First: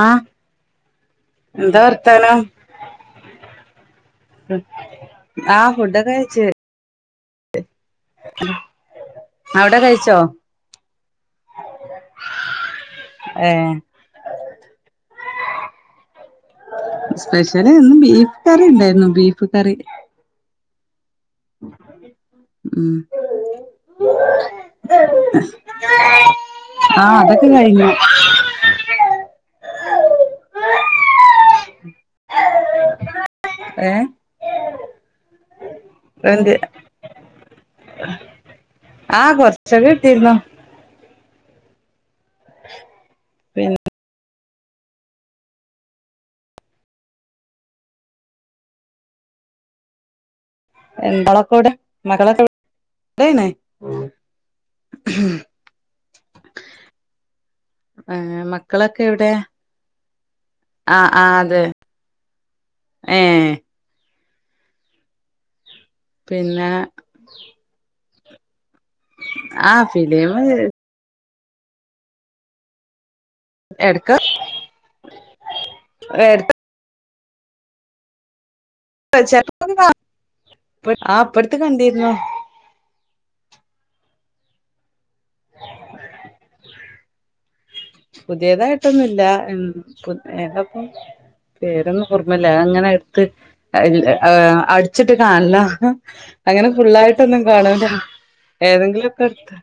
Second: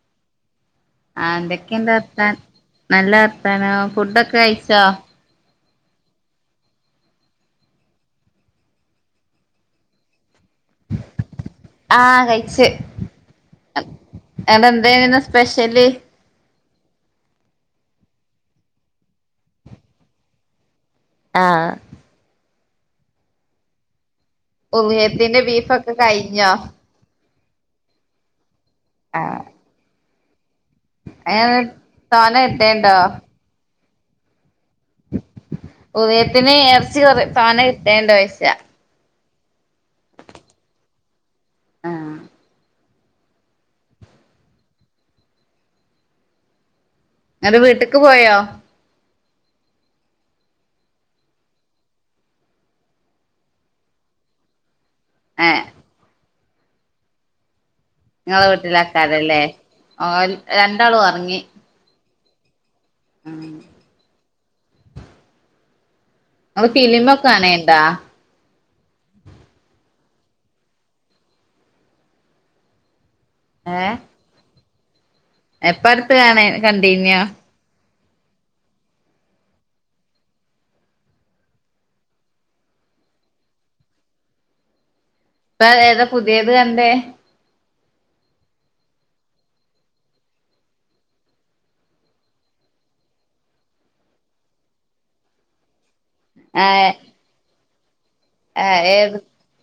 ആ ആ എന്തൊക്കെണ്ട് വത്താൻ നല്ല വർത്താനോ ഫുഡൊക്കെഴിച്ചോ ആഹ് ഫുഡൊക്കെ കഴിച്ച് അവിടെ കഴിച്ചോ ആ കഴിച്ച് ഏഹ് അടെ എന്താരുന്നു സ്പെഷ്യല് സ്പെഷ്യല് ന്ന് ബീഫ് കറി ഇണ്ടായിരുന്നു ബീഫ് കറി ആ ഉം ഒലിയത്തിന്റെ ബീഫൊക്കെ കഴിഞ്ഞോ ആഹ് അതൊക്കെ കഴിഞ്ഞു ആ ഏ താന ട്ടേണ്ടോ ഏ ഓലിയത്തിന് ഇർച്ചികറി തോനെ രണ്ട വയസ ആഹ് കൊറച്ചൊക്കെ കിട്ടിയിരുന്നു ആഹ് പിന്നെ അന്റെ വീട്ടിലേക്ക് പോയോ ഒണ്ട് മക്കളൊക്കെയിവിടെ മക്കളൊക്കെയിവിടെയാണ് ഉം ഏഹ് നിങ്ങളെ വീട്ടിലെ മക്കളൊക്കെ എവിടെ ആൾക്കാരല്ലേ ആഹ് രണ്ടാളും ആഹ് ആഹ് ഉറങ്ങി അതെ ഉം ഏഹ് പിന്നെ നിങ്ങള് ഫിലിമൊക്കെ കാണലുണ്ടോ ആഹ് ഫിലിമ് ഏഹ് എടക്ക് എപ്പ അടുത്ത് കാണ എടുത്ത കണ്ടീന്യോ [unintelligible] ചെലപ്പം കാണും ആഹ് ഇപ്പം അടുത്ത് കണ്ടിരുന്നു ഇപ്പം ഏതാ പുതിയത് കണ്ടേ പുതിയതായിട്ടൊന്നുമില്ല പേരൊന്നും ഓർമയില്ല അങ്ങനെ എടുത്ത് അടിച്ചിട്ട് കാണലാ അങ്ങനെ ആഹ് ഫുള്ളായിട്ടൊന്നും കാണു ആഹ് ആഹ് ഏത് ഏതെങ്കിലുമൊക്കെ എടുത്ത്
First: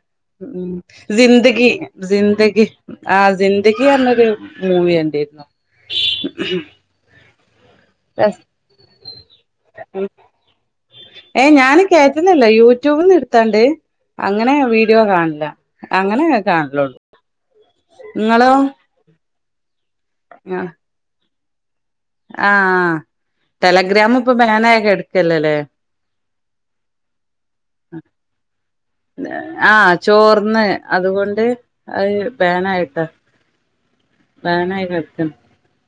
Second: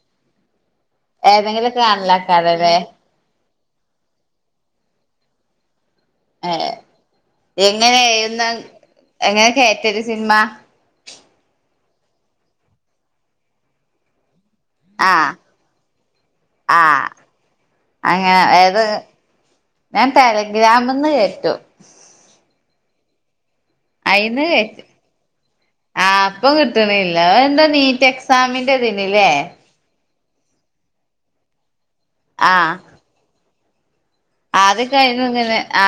ഉം ഉം സിന്ദഗി ഏതെങ്കിലും സിന്ദഗി കാണലാക്കാരല്ലേ ആ സിന്ദഗി അന്നൊരു മൂവി കണ്ടിരുന്നു ഏഹ് എങ്ങനെയാ എന്നാ എങ്ങനെയാ കേറ്റാ ഒരു സിനിമ ഏ ഞാൻ കേറ്റുന്നല്ലാ യൂട്യൂബിന്ന് എടുത്താണ്ട് അങ്ങനെ വീഡിയോ ആഹ് കാണില്ല അങ്ങനെ കാണലള്ളു ആഹ് അങ്ങനെ ഏത് ഞാൻ ആ ടെലഗ്രാമിൽ നിന്ന് കയറ്റും [inaudible] ആഹ് ടെലഗ്രാം ഇപ്പൊ അയിന്ന് ബാനായി കെടക്കല്ലല്ലേ ആഹ് ഇപ്പം കിട്ടണില്ല അതെന്താ നീറ്റ് എക്സാമിന്റെതിന്നല്ലേ ആഹ് ചോർന്ന് അതുകൊണ്ട് അത് ബനായിട്ടാ ആത് കഴിഞ്ഞ ഇങ്ങനെ ആ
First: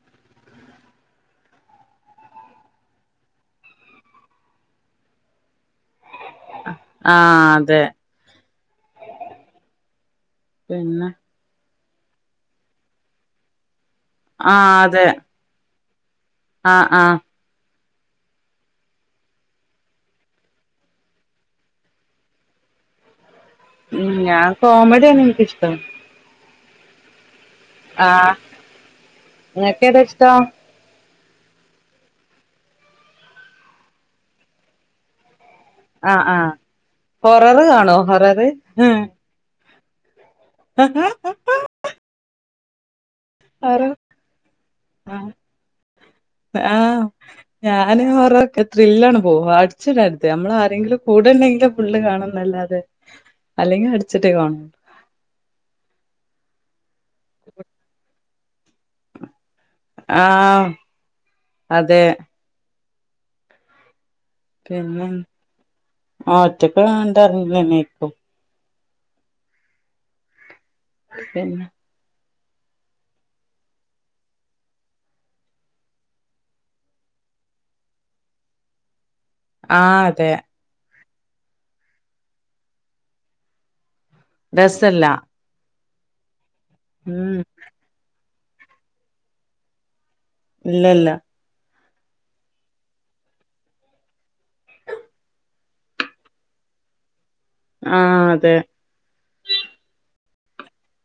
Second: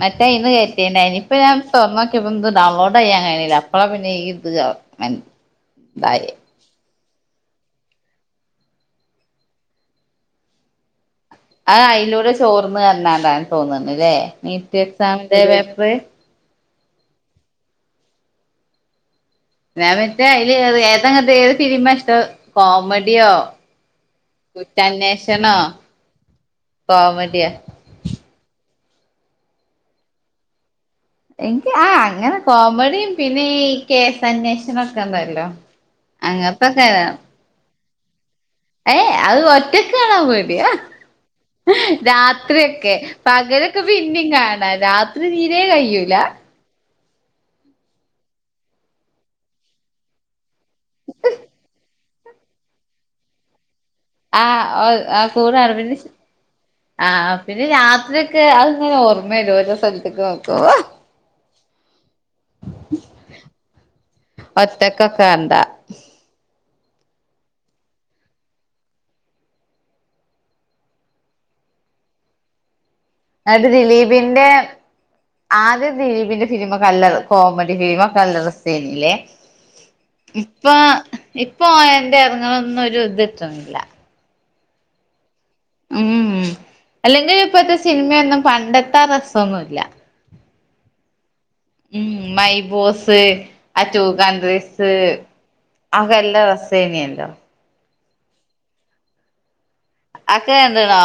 മറ്റേ ഇന്ന് കേറ്റിയേനി ഇപ്പം ഞാൻ തൊറന്നു നോക്കിയപ്പം ഇ ഡൗൺലോഡ് അയ്യാൻ കീ അപ്പള പിന്നെ ഈ ഇത് ഇായ ആ അതെ പിന്നെ ആ അതിലൂടെ ചോർന്ന് തന്നണ്ടൻ തോന്നുന്നു ഇന്നലെ നീറ്റ് എക്സാമിന്റെ പേപ്പ വേ ആ ആ ഞാൻ മറ്റേ അതില് ഏതെങ്ങനത്തെ ഏത് സിനിമ ഇഷ്ടം കോമഡിയോ ഉം ഞാൻ കോമഡിയാണ് കുറ്റാന്വേഷണോ എനിക്കിഷ്ടം കോമഡിയോ ആ നിനക്കേതാ ഇഷ്ടം എനിക്ക് ആ അങ്ങനെ കോമഡിയും പിന്നെ ഈ കേസ് അന്വേഷണ ഒക്കെ ഉണ്ടല്ലോ ആ ആ അങ്ങനത്തൊക്കെ കൊററ് കാണുവോ ഹററ് ഏ ആത് ഒ ചെസ്സ് കാണാൻ പോയി വ്യാ രാ എത്ര ഒക്കെ പകലൊക്കെ ഹൊറർ പിന്നെയും കാണാം രാത്രി നീരെ കഴിയൂല ആഹ് ഞാന് ഓര ത്രില്ലാണ് പോവ അടിച്ചിടുത്ത് നമ്മൾ ആരെങ്കിലും കൂടെണ്ടെങ്കിലിൽ ഫുള്ള് കാണുന്നല്ലാതെ അല്ലെങ്കിൽ അടു ആ ആ കൂറായാണ് പിന്നെ ആ പിന്നെ രാത്രി ര അത് ങ്ങനെ ഓർമ്മ വരുവ ഓരോ സ്ഥലത്തേക്ക് നോക്കുമ്പോ ആഹ് അതെ ഒറ്റക്കൊക്ക എന്താ ഒറ്റക്കുള്ള അന് തന്നെ ഇക്കും പിന്നെ എന്നട്ട് ദിലീപിന്റെ ആദ്യ ദിലീപിന്റെ ഫിലിമ കല്ലർ കോമഡി ഫിലിമ കല്ലറ സിനില്ലേ ആ അതെ ഇപ്പോ ആ എന്റെ എറങ്ങളൊന്നും ഒരു ഇതിട്ടന്നില്ല രസയില്ല ഉം അല്ലെങ്കിൽ ഇപ്പഴത്തെ സിനിമ ഒന്നും പണ്ടത്തൊ രസം ഒന്നുയില്ല ഇല്ല ഇല്ല ഉം മൈ ബോസ് ആ ടു കൺട്രീസ് ആകെല്ലാ റസേനിയല്ലോ ആഹ അതെ അക്ക കണ്ട് ണോ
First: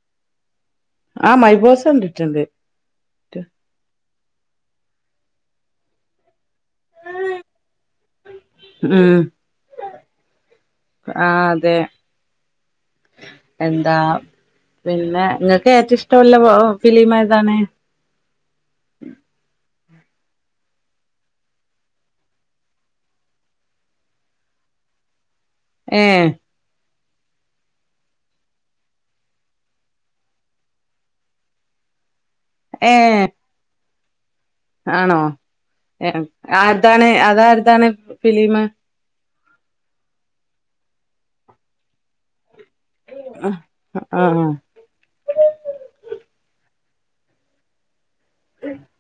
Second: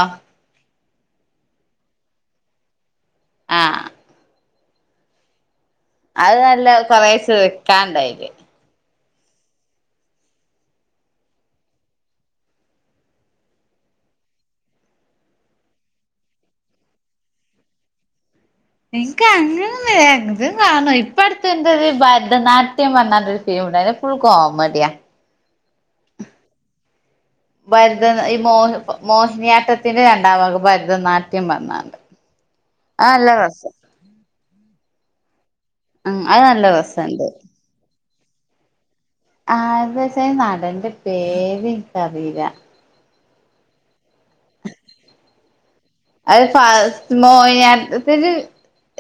ആഹ മൈബോസ്‌ കണ്ടിട്ടുണ്ട് ആ അത് നല്ല കൊറേ ചിരിക്കാണ്ടയില് ഉം ആ അതെ എന്താ പിന്നെ നിങ്ങൾക്ക് ഏറ്റം ഇഷ്ടവുള്ള ഫിലിം ഏതാണ് നിക്ക് അങ്ങനൊന്നുല എന്തുംകാണും ഇപ്പ അടുത്ത എന്തത് ഭരതനാട്യം പറഞ്ഞാരു ഫിലിമുണ്ടാരുന്നു ഫുൾ കോമഡിയാ ഏ ഭരതനാ ഈ മോഹ് മോഹിനിയാട്ടത്തിന്റെ രണ്ടാം ഭാഗം ഭരതനാട്യം പറഞ്ഞാണ്ട് ആ ഏഹ് ല്ല രസ.. ആണോ എ ഉം അത് നല്ല ആര്താണ് രസണ്ട് അതാര്താണ് ഫിലിമ് ആരത വച്ച നടന്റെ പേര് ഇനിക്കറീല അ അയ് ഫാസ് [unintelligible] [inaudible]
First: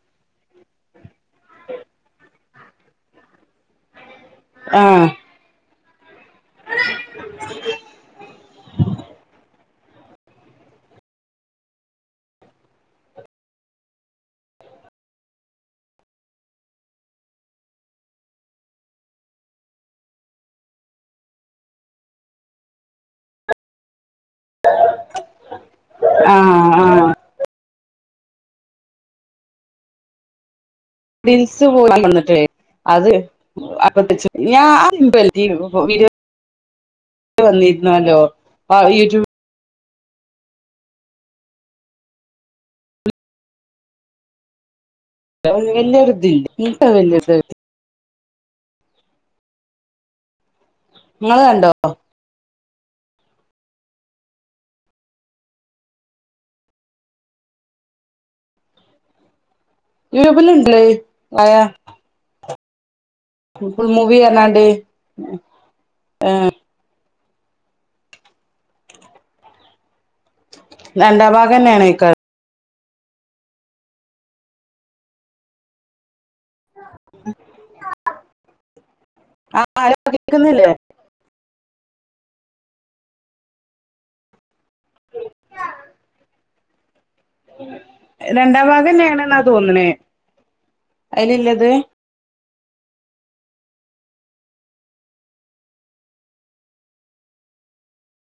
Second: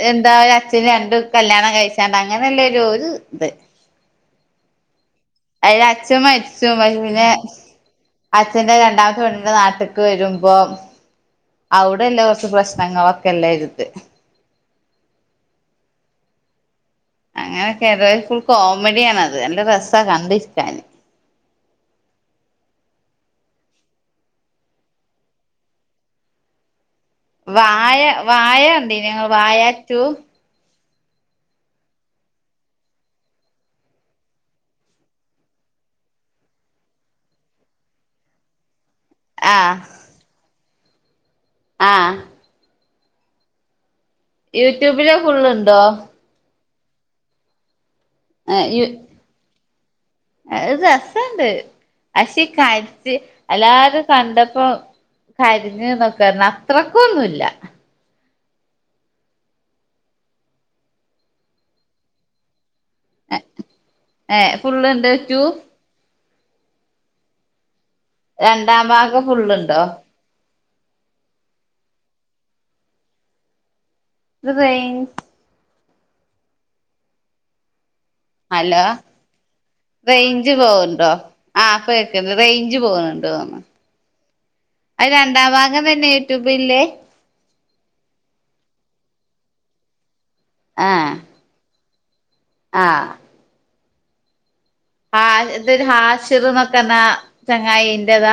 എന്ത പിന്നെ രണ്ട് കല്യാണം കഴിച്ചാണ്ട് അങ്ങനെയല്ലരു ഒരു ഇത് ആഹ് [unintelligible] അച്ഛൻ മരിച്ചു [unintelligible] അച്ഛന്റെ രണ്ടാമത്തെ പെണ്ണിന്റെ നാട്ടി വരുമ്പോ അവിടെല്ല കുറച്ച് പ്രശ്നങ്ങളൊക്കെല്ല ഇരുത് അങ്ങനെയൊക്കെ ഫുൾ കോമഡിയണത് നല്ല രസാ കണ്ടിരിക്കാന് ആ ആ വായ വായ കണ്ട് ഇങ്ങൾ വായാ റ്റു [inaudible] [unintelligible] വന്നിരുന്നല്ലോ ആ യൂട്യൂബ്.. ആ ആഹ് യു ട്യൂബില് ഫുള്ള് ഉണ്ടോ [unintelligible] ഏ യു അത് ഇങ്ങള് രസണ്ട് കണ്ടോ [unintelligible] [unintelligible] എല്ലാരും കണ്ടപ്പോ കരഞ്ഞുന്നൊക്കാരുന്നു അത്രക്കു ഒന്നുല്ല യൂട്യൂബില് ഇണ്ടല്ലോ ഈ വായ [unintelligible] ഏഹ് മൂവിപറഞ്ഞാണ്ട് ഫുള്ളുണ്ട് ടു ഏ രണ്ടാം ഭാഗം ഫുള്ളുണ്ടോ രണ്ടാം ഭാഗന്നെയണേക്കാൾ.. [unintelligible] ഹലോ? ആഹ് ഹലോ റേയ്ഞ്ച് കേക്കുന്നില്ലേ പോവണ്ടോ ആ പ്പ കെ റേയ്ഞ്ച് പോവുന്നുണ്ടോന്ന്? അത് രണ്ടാം ഭാഗം തന്നെ യൂട്യൂബിലില്ലേ? കണ്ടന്നാ തോന്നണേ. അയിലില്ലത്? ആ ആ എന്തൊരു ഹാഷിർന്നൊക്കറഞ്ഞ ചങ്ങായിന്റെത?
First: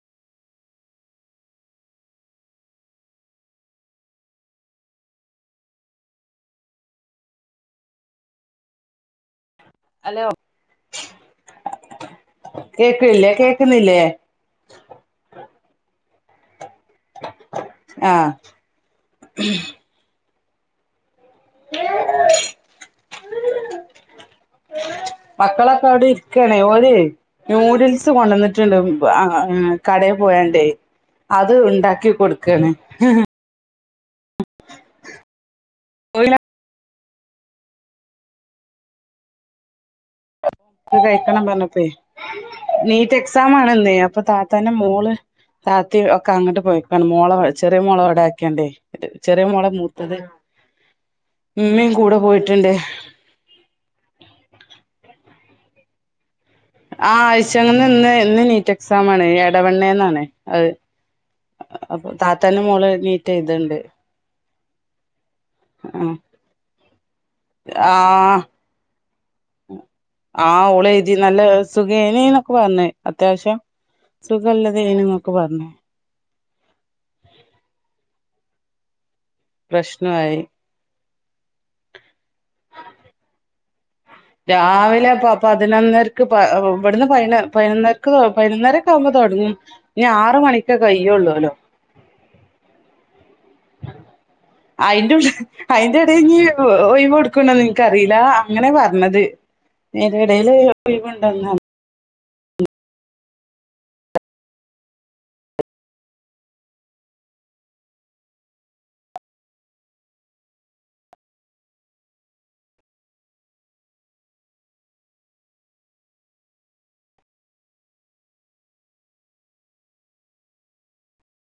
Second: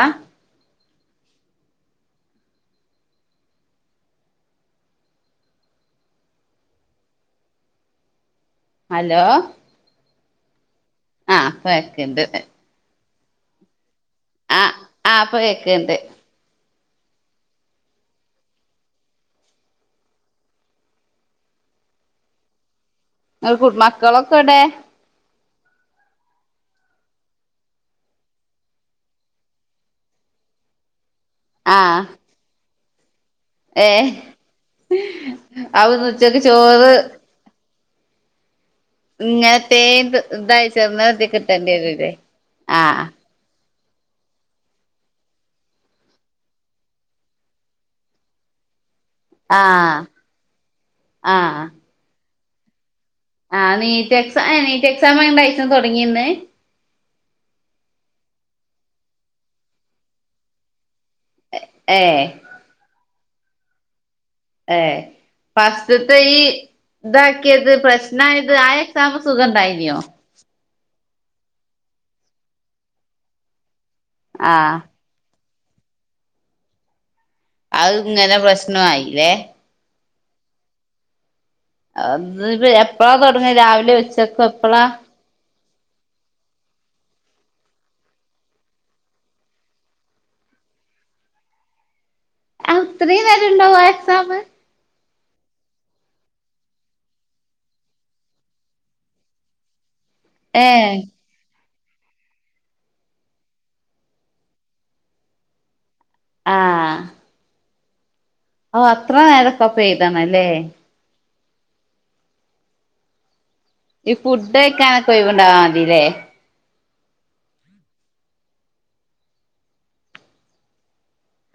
ഹലോ? അലോ? ആ പ്പ കേക്ക്‌ണ്ട്ടെ. ല്ലേ കേക്ക്‌ന്നില്ലേ? ആ ആപ്പ കേക്കണ്ട്. ആ ഇങ് കു മക്കളൊക്കെടെ? മക്കളൊക്കെ അവിടെ ഇരിക്കണേ ഓരേ ന്യൂഡിൽസ് കൊണ്ടന്നിട്ടുണ്ട് അ കടയിൽ പോയണ്ടെ. അത് ഉണ്ടാക്കി കൊടുക്കാണ്. [unintelligible] ഏ അവന്ന് ഉച്ചക്ക് ചോറ് ഇന്നൽത്തെ ദയച്ചെന്ന കഴിക്കണം പറഞ്ഞപ്പേ ദിക്കട്ടേണ്ടിവരൂലേ ആ ന്നെ അപ്പ താത്തന്റെ മോള് താത്ത ഒക്കെ അങ്ങോട്ട് പോയിക്കാണ് മോളെ ചെറിയ മോളെ ഇവിട ആക്കിയാണ്ടേ. ചെറിയ മോളെ ആഹ് മൂത്തത് ഉമ്മേം കൂടെ പോയിട്ട് ട്ട് ണ്ട് ആ നീറ്റ് എക്സാം ഏ നീറ്റ് എക്സാം [unintelligible] തൊടങ്ങിന്ന് ആ ആഴച്ചങ്ങന്ന് ഇന്ന് ഇന്ന് നീറ്റ് എക്സാം ആണ് എടവണ്ണേന്നാണ് അത്. ഏ പ്പ താത്തന്റെന്റെ മോളെടെ നീ ചെയ്ത്ണ്ട്. ഏ ഫസ്റ്റുതെയ് ഇതാക്കിയത് ആ ആ പ്രശ്നായത് ആ എക്സാം സുഖണ്ടായിനോ? തി നല്ല സുഖയ്നി ന്നൊക്കെ പറഞ്ഞ് അത്യാവിശ്യം സുഖല്ല ആഹ് തയ്നി നൊക്കെ പറഞ്ഞ്. അത് ഇങ്ങനെ പ്രശ്നോയില്ലേ? പ്രശ്നായി. [unintelligible] [unintelligible] എപ്പളാ തൊടങ്ങാ രാവിലെ ഉച്ചക്കൊ എപ്പളാ? രാവിലെ പ പതിനൊന്നരക്ക് പ ഇവിടുന്ന് പ പതിനൊന്നരക്ക് പതിനൊന്നരക്കെ ആവുമ്പോ തൊടങ്ങീ ഇനി ആറ് മണിക്കെ കയ്യള്ളൂല്ലോ ആത്രയും നേരം ഉണ്ടാവോ എക്സാമ് അയിന്റു അയിന്റെ എടെ ഇനി ഒഴിവ് കൊടുക്കണ്ടൊന്ന് എനിക്കറിയില്ല അങ്ങന പറഞ്ഞത് നേന്റെ ഇടയില് ഏ ഒഴിവാണ്ടോന്ന്‌ [unintelligible] ആ ഓ അത്ര നേരക്കപ്പ എയുതണല്ലേ ഈ ഫുഡ്കയിക്കാനൊക്ക ഒയിവണ്ടാവാ മതില്ലേ-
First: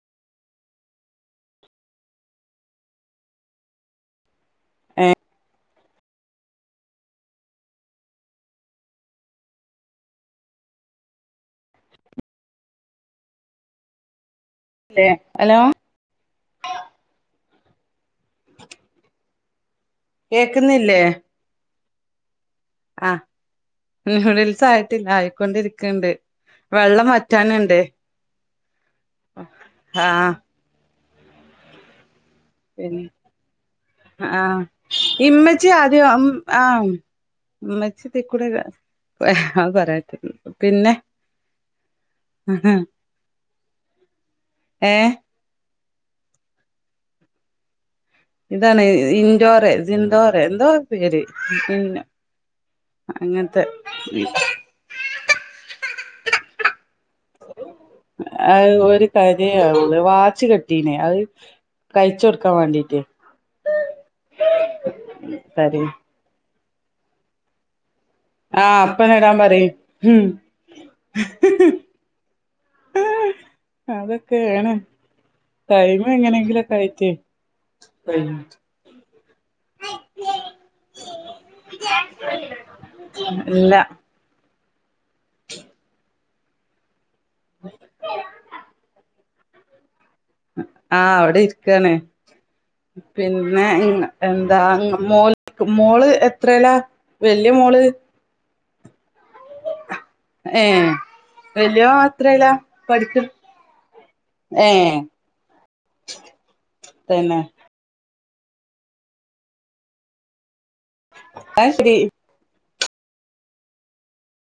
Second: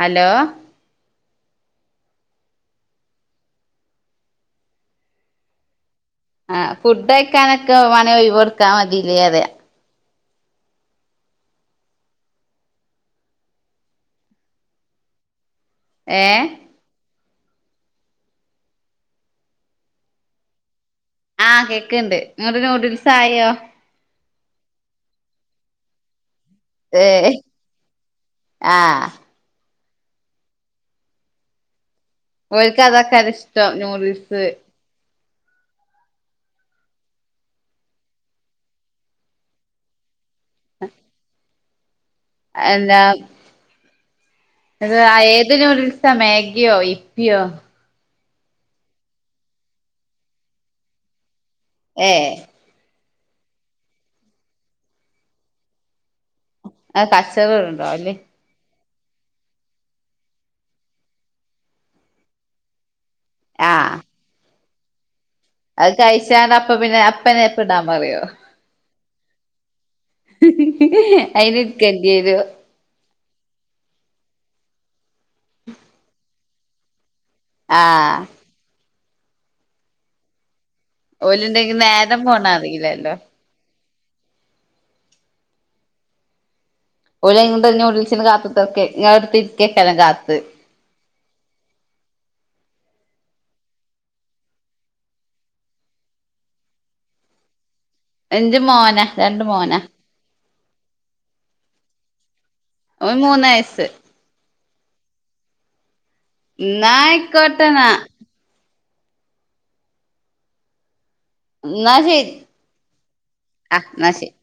ഹലോ ഏ ആഹ് ഫുഡയിക്കാനൊക്കെ വാണ ഒയിവ് കൊടുക്കാൻ മതില്ലേ അതെ തേ ഏഹ് കേക്കുന്നില്ലേ കേക്കണ്ട് നിങ്ങടെ നൂഡിൽസ് ആയോ ഇല്ല ആയിക്കൊണ്ടിരിക്കണ്ട് വെള്ളം ഏഹ് വറ്റാനുണ്ട് ആഹ് ആങ്‌ഹ് ഓൽക്ക് പിന്നെ അതാക്കാന ഇഷ്ടം നൂഡിൽസ് ആഹ് ഇമ്മച്ചി ആദ്യം അം ആ ഉമ്മച്ചിതിക്കൂടെ പറയാത്തൊള്ള് പിന്നെ എന്താ അത് ഏഹ് ഏതി നൂഡിൽസ്- [unintelligible] മാഗിയോ ഇപ്പിയോ ഇതാണ് ഇഞ്ചോരെ സിന്തോരെ എന്തവോ പേര് ന്ന ഏഹ് അങ്ങനത്തെ ഉം ആ കച്ചകൾ ഉണ്ടാവില്ലേ കരയാ അവള് വാച്ച് കെട്ടീനേ അത് കഴിച്ച് കൊടുക്കാൻ വേണ്ടീട്ട് ആ കരയും അത് കഴിച്ചേ അപ്പ പിന്നെ അപ്പന എപ്പടാൻ പറയോ ആ അപ്പനിടാൻ പറയും ഉം അയിനിക്കണ്ടിരോ അതൊക്കെണ് കഴിഞ്ഞു എങ്ങനെങ്കിലൊ [unintelligible] ആ ഓല്ണ്ടെങ്കിൽ നേരം പോണത് അറിയിലല്ലോ ഇല്ല ഓലയിന്ണ്ട് ന്യൂഡിൽസിന് കാത്തുത്ത്ർക്കെയി ഇങ്ങളെ ടെത്തി ക്കെ [unintelligible] ആഹ് അവിടിരിക്കാണ് പിന്നെ എന്താ മോള് മോള് എത്ര ല വെല്യ മോള് ന്റെ മോന രണ്ട് മോനാ എ വെല്ല്യാന് എത്രല ഓന് മൂന്നയസ് ഏ തന്നെ നായ്ക്കോട്ടെന്ന ന്നാ ശരി അ ന്നാ ശരി